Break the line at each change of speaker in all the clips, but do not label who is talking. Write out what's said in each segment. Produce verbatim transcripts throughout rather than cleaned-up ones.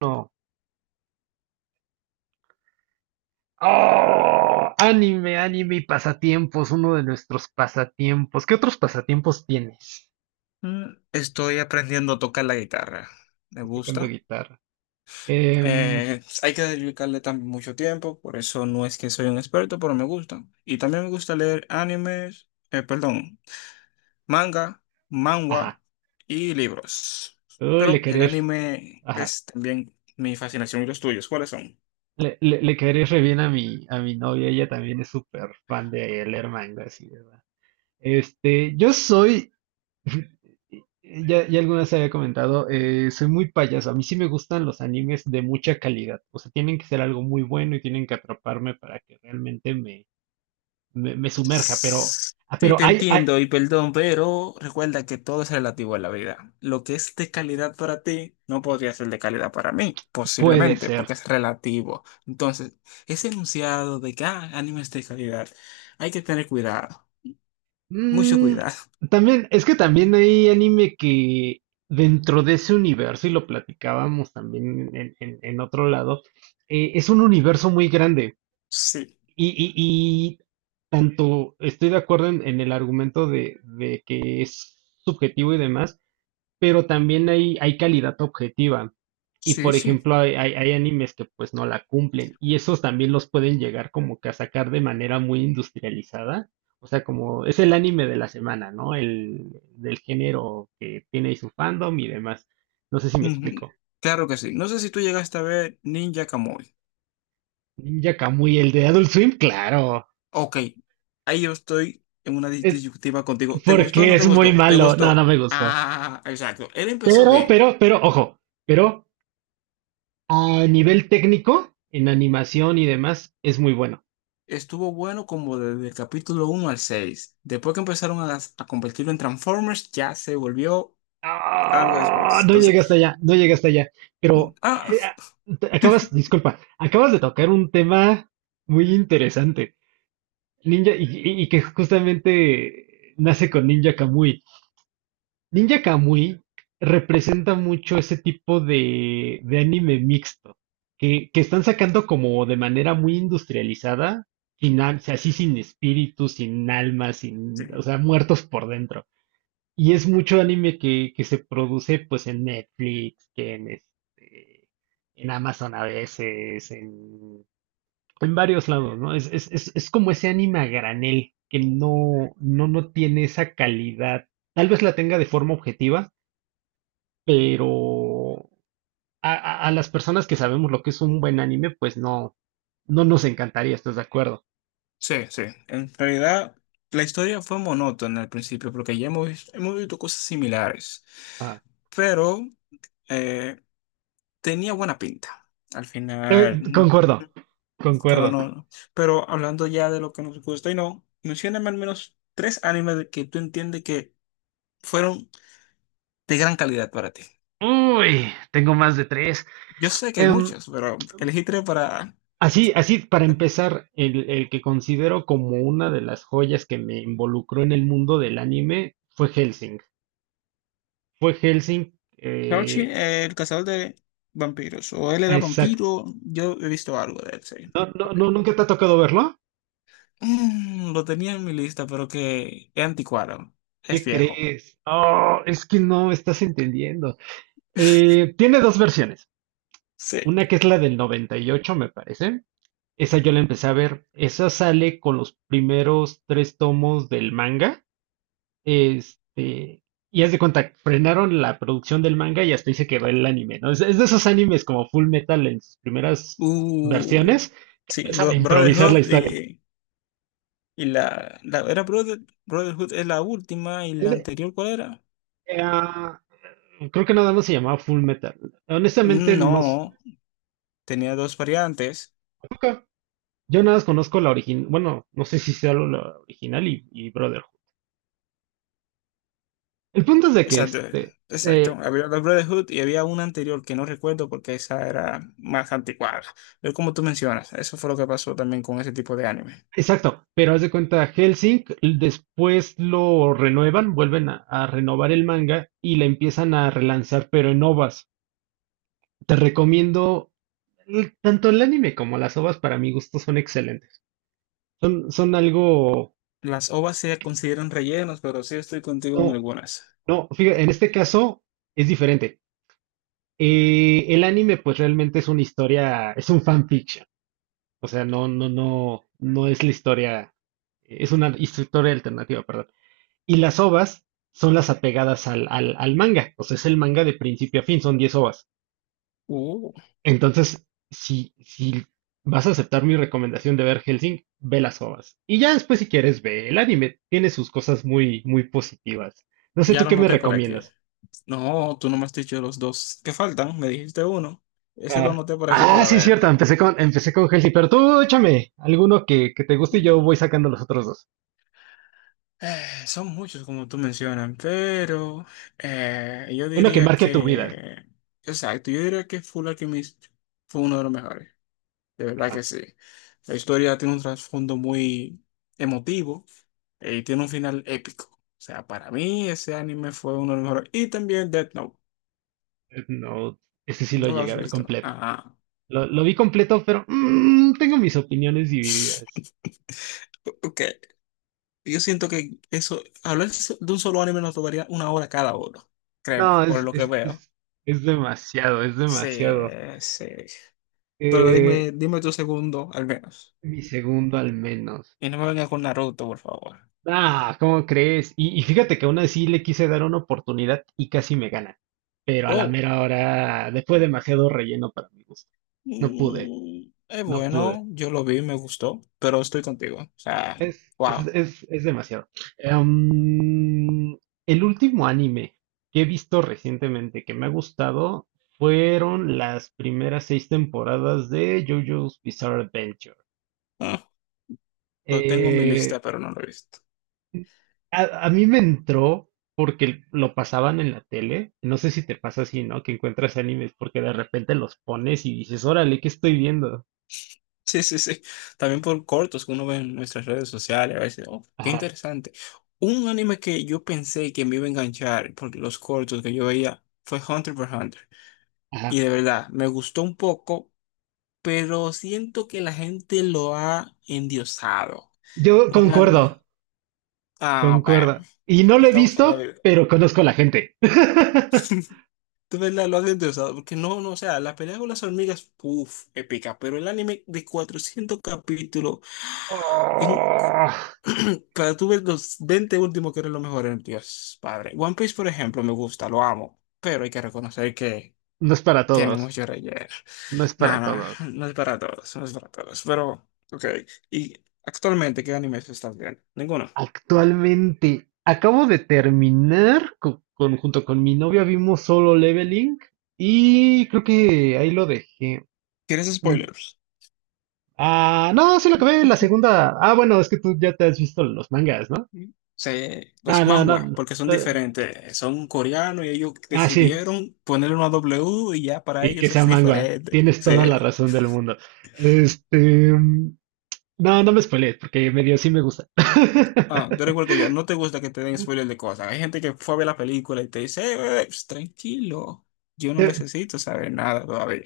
No. ¡Oh! Anime, anime y pasatiempos, uno de nuestros pasatiempos. ¿Qué otros pasatiempos tienes?
Mm, Estoy aprendiendo a tocar la guitarra. Me
Estoy tocando
gusta.
guitarra. Em,
Eh, hay que dedicarle también mucho tiempo, por eso no es que soy un experto, pero me gusta. Y también me gusta leer animes, eh, perdón, manga,
ajá.
manhwa y libros.
Uy, le
Pero el
querés.
anime
Ajá.
es también mi fascinación. ¿Y los tuyos cuáles son?
Le, le, le querés re bien a mi, a mi novia. Ella también es súper fan de leer manga, así, ¿verdad? Este, yo soy. Ya, ya alguna vez había comentado, eh, soy muy payaso. A mí sí me gustan los animes de mucha calidad. O sea, tienen que ser algo muy bueno y tienen que atraparme para que realmente me, me sumerja, pero, ah,
Sí,
pero
te
hay, hay,
entiendo y perdón, pero recuerda que todo es relativo a la vida. Lo que es de calidad para ti no podría ser de calidad para mí,
puede
posiblemente,
ser.
porque es relativo. Entonces, ese enunciado de que ah, anime es de calidad, hay que tener cuidado, mucho
Mm,
cuidado.
también, es que también hay anime que dentro de ese universo, y lo platicábamos también en, en- en otro lado, eh, es un universo muy grande.
Sí,
Y, y- y tanto estoy de acuerdo en, en el argumento de, de que es subjetivo y demás, pero también hay, hay calidad objetiva. Y
sí,
por
sí.
ejemplo, hay, hay- hay animes que pues no la cumplen y esos también los pueden llegar como que a sacar de manera muy industrializada. O sea, como es el anime de la semana, ¿no? El del género que tiene ahí su fandom y demás. No sé si me explico.
Ujú. Claro que sí. No sé si tú llegaste a ver Ninja Kamui.
Ninja Kamui, el de Adult Swim, claro.
Ok, ahí yo estoy en una dis-
Es
disyuntiva contigo. ¿Te gustó o
porque
no te
es muy
gustó? ¿Te
malo. No, no
gustó?
me gustó.
Ah, exacto. Él empezó
Pero, pero,
bien.
pero, ojo, pero a nivel técnico, en animación y demás, es muy bueno.
Estuvo bueno como desde el capítulo uno al seis. Después que empezaron a, a convertirlo en Transformers, ya se volvió algo disparado.
Ah, no
Entonces,
llegué hasta allá, no llegué hasta allá.
mm,
Pero
ah,
eh, ah, te- acabas, disculpa, acabas de tocar un tema muy interesante. Ninja, y, y- y que justamente nace con Ninja Kamui. Ninja Kamui representa mucho ese tipo de, de anime mixto, que, que están sacando como de manera muy industrializada, sin, al- así sin espíritu, sin alma, sin,
sí,
o sea, muertos por dentro. Y es mucho anime que, que se produce pues en Netflix, que en este, en Amazon a veces, en, en varios lados, ¿no? Es, es, es, es como ese anime a granel, que no, no, no tiene esa calidad. Tal vez la tenga de forma objetiva, pero a, a- a las personas que sabemos lo que es un buen anime, pues no, no nos encantaría, ¿estás de acuerdo?
sí, sí. En realidad, la historia fue monótona al principio, porque ya hemos, vis- hemos visto cosas similares.
Ah,
Pero eh, tenía buena pinta al final.
eh,
mm,
concuerdo,
Pero
concuerdo.
no, no. Pero hablando ya de lo que nos gusta y no, mencióname al menos tres animes de que tú entiendes que fueron de gran calidad para ti.
Uy, tengo más de tres.
Yo sé que hay muchos, pero elegí tres para…
Así, así para empezar, el, el que considero como una de las joyas que me involucró en el mundo del anime fue Helsing. Fue Helsing,
Crouchy,
eh,
eh, el cazador de vampiros. O él era
exacto.
vampiro, yo he visto algo de él, sí.
No,
Ok.
no, ¿nunca te ha tocado verlo?
Mm, lo tenía en mi lista, pero que es anticuado. Es
¿Qué
viejo.
crees? Oh, es que no estás entendiendo. Eh, tiene dos versiones.
Sí.
Una que es la del noventa y ocho, me parece. Esa yo la empecé a ver. Esa sale con los primeros tres tomos del manga. Este, y haz de cuenta, frenaron la producción del manga y hasta ahí se quedó el anime, ¿no? Es, es de esos animes como Full Metal en sus primeras
Uh,
versiones, que
sí,
empiezan a
Bro-
improvisar la
Brotherhood
historia.
y, y la, la- era Brother- Brotherhood es la última, y
Es
la
de-
anterior, ¿cuál era?
eh, ah, creo que nada más se llamaba Full Metal. Honestamente, no. s-
No, tenía dos variantes.
Nunca. Yo nada más conozco la original, bueno, no sé si sea la la original y, y Brotherhood. El punto es de que
Exacto,
este,
exacto.
eh,
Había la Brotherhood y había una anterior que no recuerdo porque esa era más anticuada. Pero como tú mencionas, eso fue lo que pasó también con ese tipo de anime.
Exacto, pero haz de cuenta, Helsing después lo renuevan, vuelven a, a renovar el manga y la empiezan a relanzar, pero en ovas. Te recomiendo, el- tanto el anime como las ovas para mi gusto son excelentes. Son, son algo,
Las O V As se consideran rellenos, pero sí estoy contigo en
no,
algunas.
no, fíjate, en este caso es diferente. Eh, el anime pues realmente es una historia, es un fanfiction, o sea, no, no, no, no es la historia, es una historia alternativa, perdón. Y las ovas son las apegadas al, al, al manga. O sea, es el manga de principio a fin, son diez ovas.
Uh,
Entonces, si, si vas a aceptar mi recomendación de ver Helsing, ve las ovas. Y ya después, si quieres, ve el anime. Tiene sus cosas muy, muy positivas. No sé,
ya
¿tú
lo
qué me
noté por aquí.
recomiendas?
No, tú no me has dicho los dos que faltan, me dijiste uno. Ese lo
Ah,
noté por aquí
Ah,
para
sí, es
verlo.
cierto, empecé con, empecé con Helsing, pero tú échame alguno que, que te guste y yo voy sacando los otros dos.
Eh, son muchos, como tú mencionas, pero eh, yo
Uno que
diría
marque tu vida.
que, exacto, yo diría que Full Alchemist fue uno de los mejores, de verdad que
Ajá.
sí. La historia tiene un trasfondo muy emotivo eh, y tiene un final épico. O sea, para mí ese anime fue uno de los mejores. Y también Death Note,
No, ese sí lo
¿no lo
llegué
has
a ver
visto?
completo.
Ajá.
Lo, lo vi completo, pero mm, tengo mis opiniones divididas.
O- Ok, yo siento que eso, hablar de un solo anime nos tomaría una hora cada uno, créeme,
No,
por
es,
lo que
es,
veo.
es, es demasiado, es
Sí,
demasiado.
sí. Pero
Eh,
dime, dime tu segundo, al menos.
mi segundo al menos.
Y no me vengas con Naruto, por favor.
Ah, ¿cómo crees? Y, y fíjate que aún así le quise dar una oportunidad y casi me gana. Pero a la
Oh,
mera hora, después demasiado relleno para mi gusto. No pude,
mm, es
no pude.
bueno, yo lo vi, me gustó, pero estoy contigo. O sea,
Es, es,
wow.
es, es demasiado. Em, el último anime que he visto recientemente que me ha gustado fueron las primeras seis temporadas de JoJo's Bizarre Adventure.
Ah, lo tengo en mi lista,
Eh,
pero no lo he visto.
a, a mí me entró porque lo pasaban en la tele. No sé si te pasa así, ¿no? Que encuentras animes porque de repente los pones y dices, órale, ¿qué estoy viendo?
Sí, sí, sí. También por cortos que uno ve en nuestras redes sociales, a veces, oh, qué
Ajá,
interesante. Un anime que yo pensé que me iba a enganchar porque los cortos que yo veía fue Hunter x Hunter. Y
ajá.
de verdad, me gustó un poco, pero siento que la gente lo ha endiosado.
Yo
Un anime.
concuerdo,
Ah, bueno.
concuerdo. Y no lo he
Estamos en la
visto,
vida.
pero conozco a la gente.
De verdad, lo has interesado. Porque no, no, o sea, la pelea con las hormigas, uff, épica. Pero el anime de cuatrocientos capítulos. en-
Oh,
Para tú ver los veinte últimos que eran los mejores, Dios, padre. One Piece, por ejemplo, me gusta, lo amo. Pero hay que reconocer que
no es para
tiene
todos,
mucho relleno.
no es para
Nada,
todos.
no, no es para todos, no es para todos. Pero, ok. ¿Y actualmente qué animes estás viendo? Ninguno.
Actualmente acabo de terminar co- con, junto con mi novia vimos Solo Leveling y creo que ahí lo dejé.
¿Tienes spoilers?
Ah, no, sí lo acabé la segunda. Ah, bueno, es que tú ya te has visto los mangas, ¿no?
Se,
Ah,
los
no, no.
manhwa,
No.
porque son
Eh,
diferentes, son coreanos y ellos
Ah, sí.
decidieron ponerle una W y ya para
Y que
ellos es
sea manga.
diferente.
Tienes toda
Sí.
la razón del mundo. Este, mm, no, no me spoilees porque medio sí me gusta.
Ah, tú eres que yo, no te gusta que te den spoilers de cosas. Hay gente que fue a ver la película y te dice, "Eh, eh, ps, tranquilo, yo no
Te,
necesito saber nada todavía."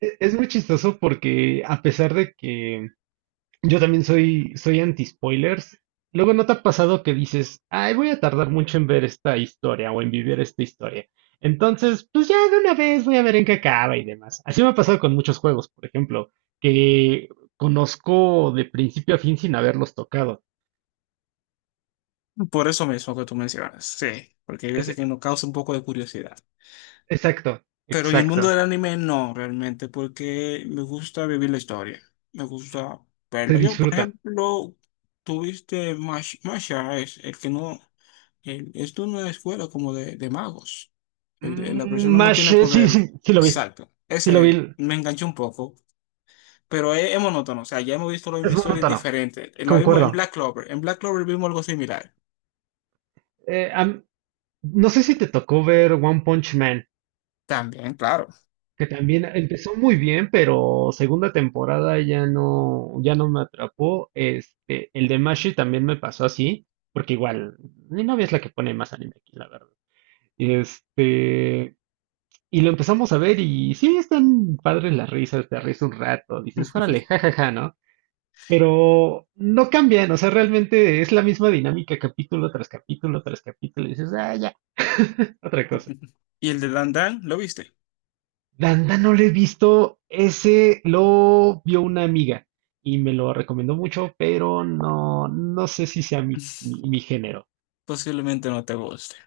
E- Es muy chistoso porque a pesar de que yo también soy, soy anti-spoilers, luego no te ha pasado que dices, ay, voy a tardar mucho en ver esta historia o en vivir esta historia. Entonces, pues ya de una vez voy a ver en qué acaba y demás. Así me ha pasado con muchos juegos, por ejemplo, que conozco de principio a fin sin haberlos tocado.
Por eso mismo que tú mencionas, sí, porque hay
Es-
veces que nos causa un poco de curiosidad.
exacto,
Pero en el mundo
exacto.
del anime no, realmente, porque me gusta vivir la historia. Me gusta
Se
verlo. Yo, por
disfruta.
ejemplo, tuviste Mash- Masha, es el que no. El- es de una escuela como de, de magos. El- el- la
Mm,
persona no
Mash,
tiene
eh, sí,
poder.
sí, sí lo vi,
Exacto.
sí lo
Ese
vi.
me enganchó un poco. Pero es, es monótono. O sea, ya hemos visto la
Es
misma historia
monótono.
diferente. Lo vimos en
Concuerdo.
Black Clover. En Black Clover vimos algo similar.
Eh, a, No sé si te tocó ver One Punch Man,
También, claro.
que también empezó muy bien, pero segunda temporada ya no, ya no me atrapó. Este, el de Mashi también me pasó así, porque igual, mi novia es la que pone más anime aquí, la verdad. Este, y lo empezamos a ver y sí, están padres las risas, te ríes un rato, dices, órale, jajaja, ¿no? Pero no cambian, o sea, realmente es la misma dinámica capítulo tras capítulo tras capítulo, y dices, ah, ya, otra cosa.
¿Y el de Dan Dan? ¿Lo viste?
Danda no lo he visto, ese lo vio una amiga y me lo recomendó mucho, pero no, no sé si sea mi, mi- mi género.
Posiblemente no te guste.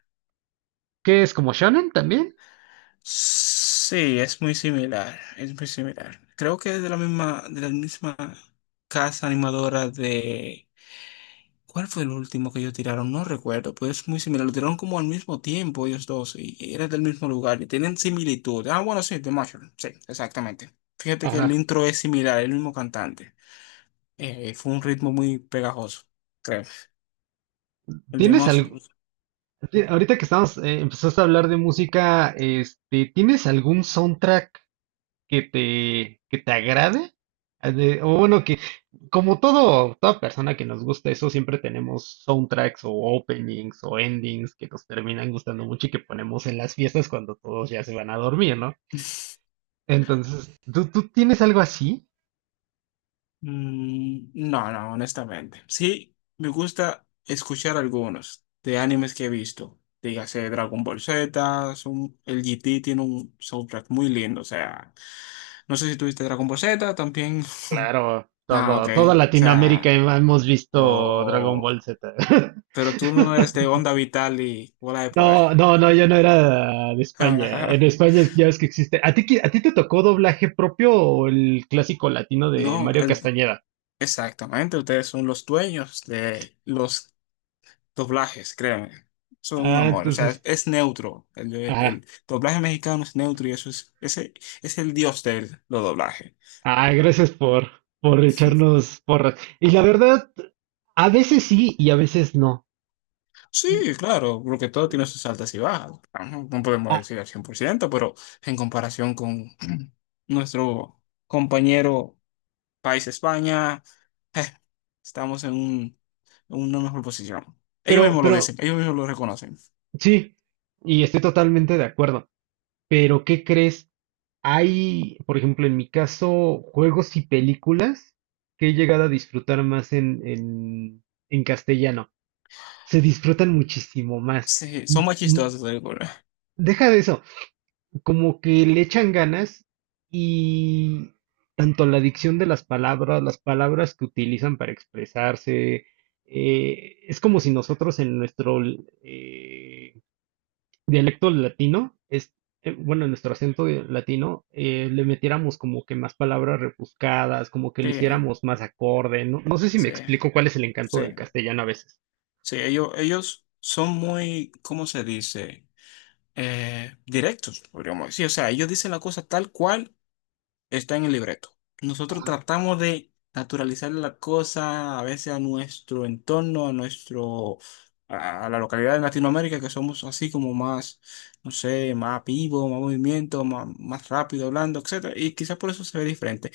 ¿Qué es como shonen también?
Sí, es muy similar, es muy similar. Creo que es de la misma, de la misma casa animadora de... ¿Cuál fue el último que ellos tiraron? No recuerdo, pero es muy similar. Lo tiraron como al mismo tiempo ellos dos y y era del mismo lugar y tienen similitud. Ah, bueno, sí, The Marshall. Sí, exactamente. Fíjate que el
Ajá.
intro es similar, el mismo cantante. Eh, fue un ritmo muy pegajoso, creo. El de
¿Tienes
Marshall…
algo? Ahorita que estamos, eh, empezaste a hablar de música, este, ¿tienes algún soundtrack? que te, que te agrade, a de- o bueno, que como todo, toda persona que nos gusta eso, siempre tenemos soundtracks o openings o endings que nos terminan gustando mucho y que ponemos en las fiestas cuando todos ya se van a dormir, ¿no? Entonces, ¿tú, tú tienes algo así?
Mm, no, no, honestamente. Sí, me gusta escuchar algunos de animes que he visto. Dígase Dragon Ball Z, son- el G T tiene un soundtrack muy lindo. O sea, no sé si tuviste Dragon Ball Z también.
Claro,
Ah, ok.
todo, toda
O
Latinoamérica
sea,
hemos visto Dragon Ball
oh,
Z.
pero tú no eres de Onda Vital y Bola de Poder.
No, no, no, yo no era de España. En España ya ves que existe. ¿A ti, qui- a ti te tocó doblaje propio o el clásico latino de
No,
Mario
el-
Castañeda?
exactamente. Ustedes son los dueños de los doblajes, créanme. Son un
Ah,
amor, o sea, es,
entonces,
es neutro. El, de-
ajá.
el doblaje mexicano es neutro y eso es, ese, es el dios de los doblajes.
Ah, gracias por, por echarnos porras. Y la verdad, a veces sí y a veces no.
Sí, claro, porque todo tiene sus altas y bajas. Ajá, no podemos
Ah,
decir al cien por ciento, pero en comparación con nuestro compañero país España, eh, estamos en un- en una mejor posición. Ellos
pero,
mismos lo
pero,
dicen, ellos mismos lo reconocen.
sí, y estoy totalmente de acuerdo. Pero, ¿qué crees? Hay, por ejemplo, en mi caso, juegos y películas que he llegado a disfrutar más en, en en castellano. Se disfrutan muchísimo más.
Sí, son más
N-
chistosos, seguro.
Deja de eso, como que le echan ganas y tanto la dicción de las palabras, las palabras que utilizan para expresarse, eh, es como si nosotros en nuestro eh, dialecto latino, es, eh, bueno, en nuestro acento de- latino, eh, le metiéramos como que más palabras rebuscadas, como que lo
Sí,
hiciéramos más acorde, ¿no? No sé si me
sí,
explico cuál es el encanto
sí.
del castellano a veces.
Sí, ellos, ellos son muy, ¿cómo se dice? Eh, directos, podríamos decir. O sea, ellos dicen la cosa tal cual está en el libreto. Nosotros tratamos de naturalizar la cosa a veces a nuestro entorno, a nuestro, a, a la localidad de Latinoamérica, que somos así como más, no sé, más vivo, más movimiento, más, más rápido hablando, etcétera. Y quizás por eso se ve diferente.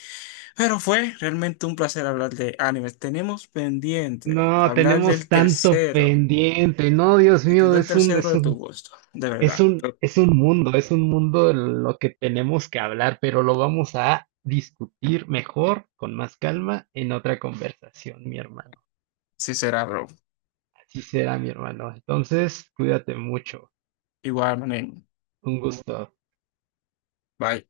Pero fue realmente un placer hablar de animes. Tenemos pendiente
No,
hablar
tenemos
del
tanto
tercero.
pendiente. No, Dios
Te
mío,
quedó el
es un,
tercero
es
de tu
un,
gusto, de
es
verdad.
un,
Pero
es un mundo, es un mundo en lo que tenemos que hablar, pero lo vamos a discutir mejor, con más calma, en otra conversación, mi hermano.
sí será, bro.
Así será, mi hermano. Entonces, cuídate mucho.
Igual, manín.
Un gusto.
Bye.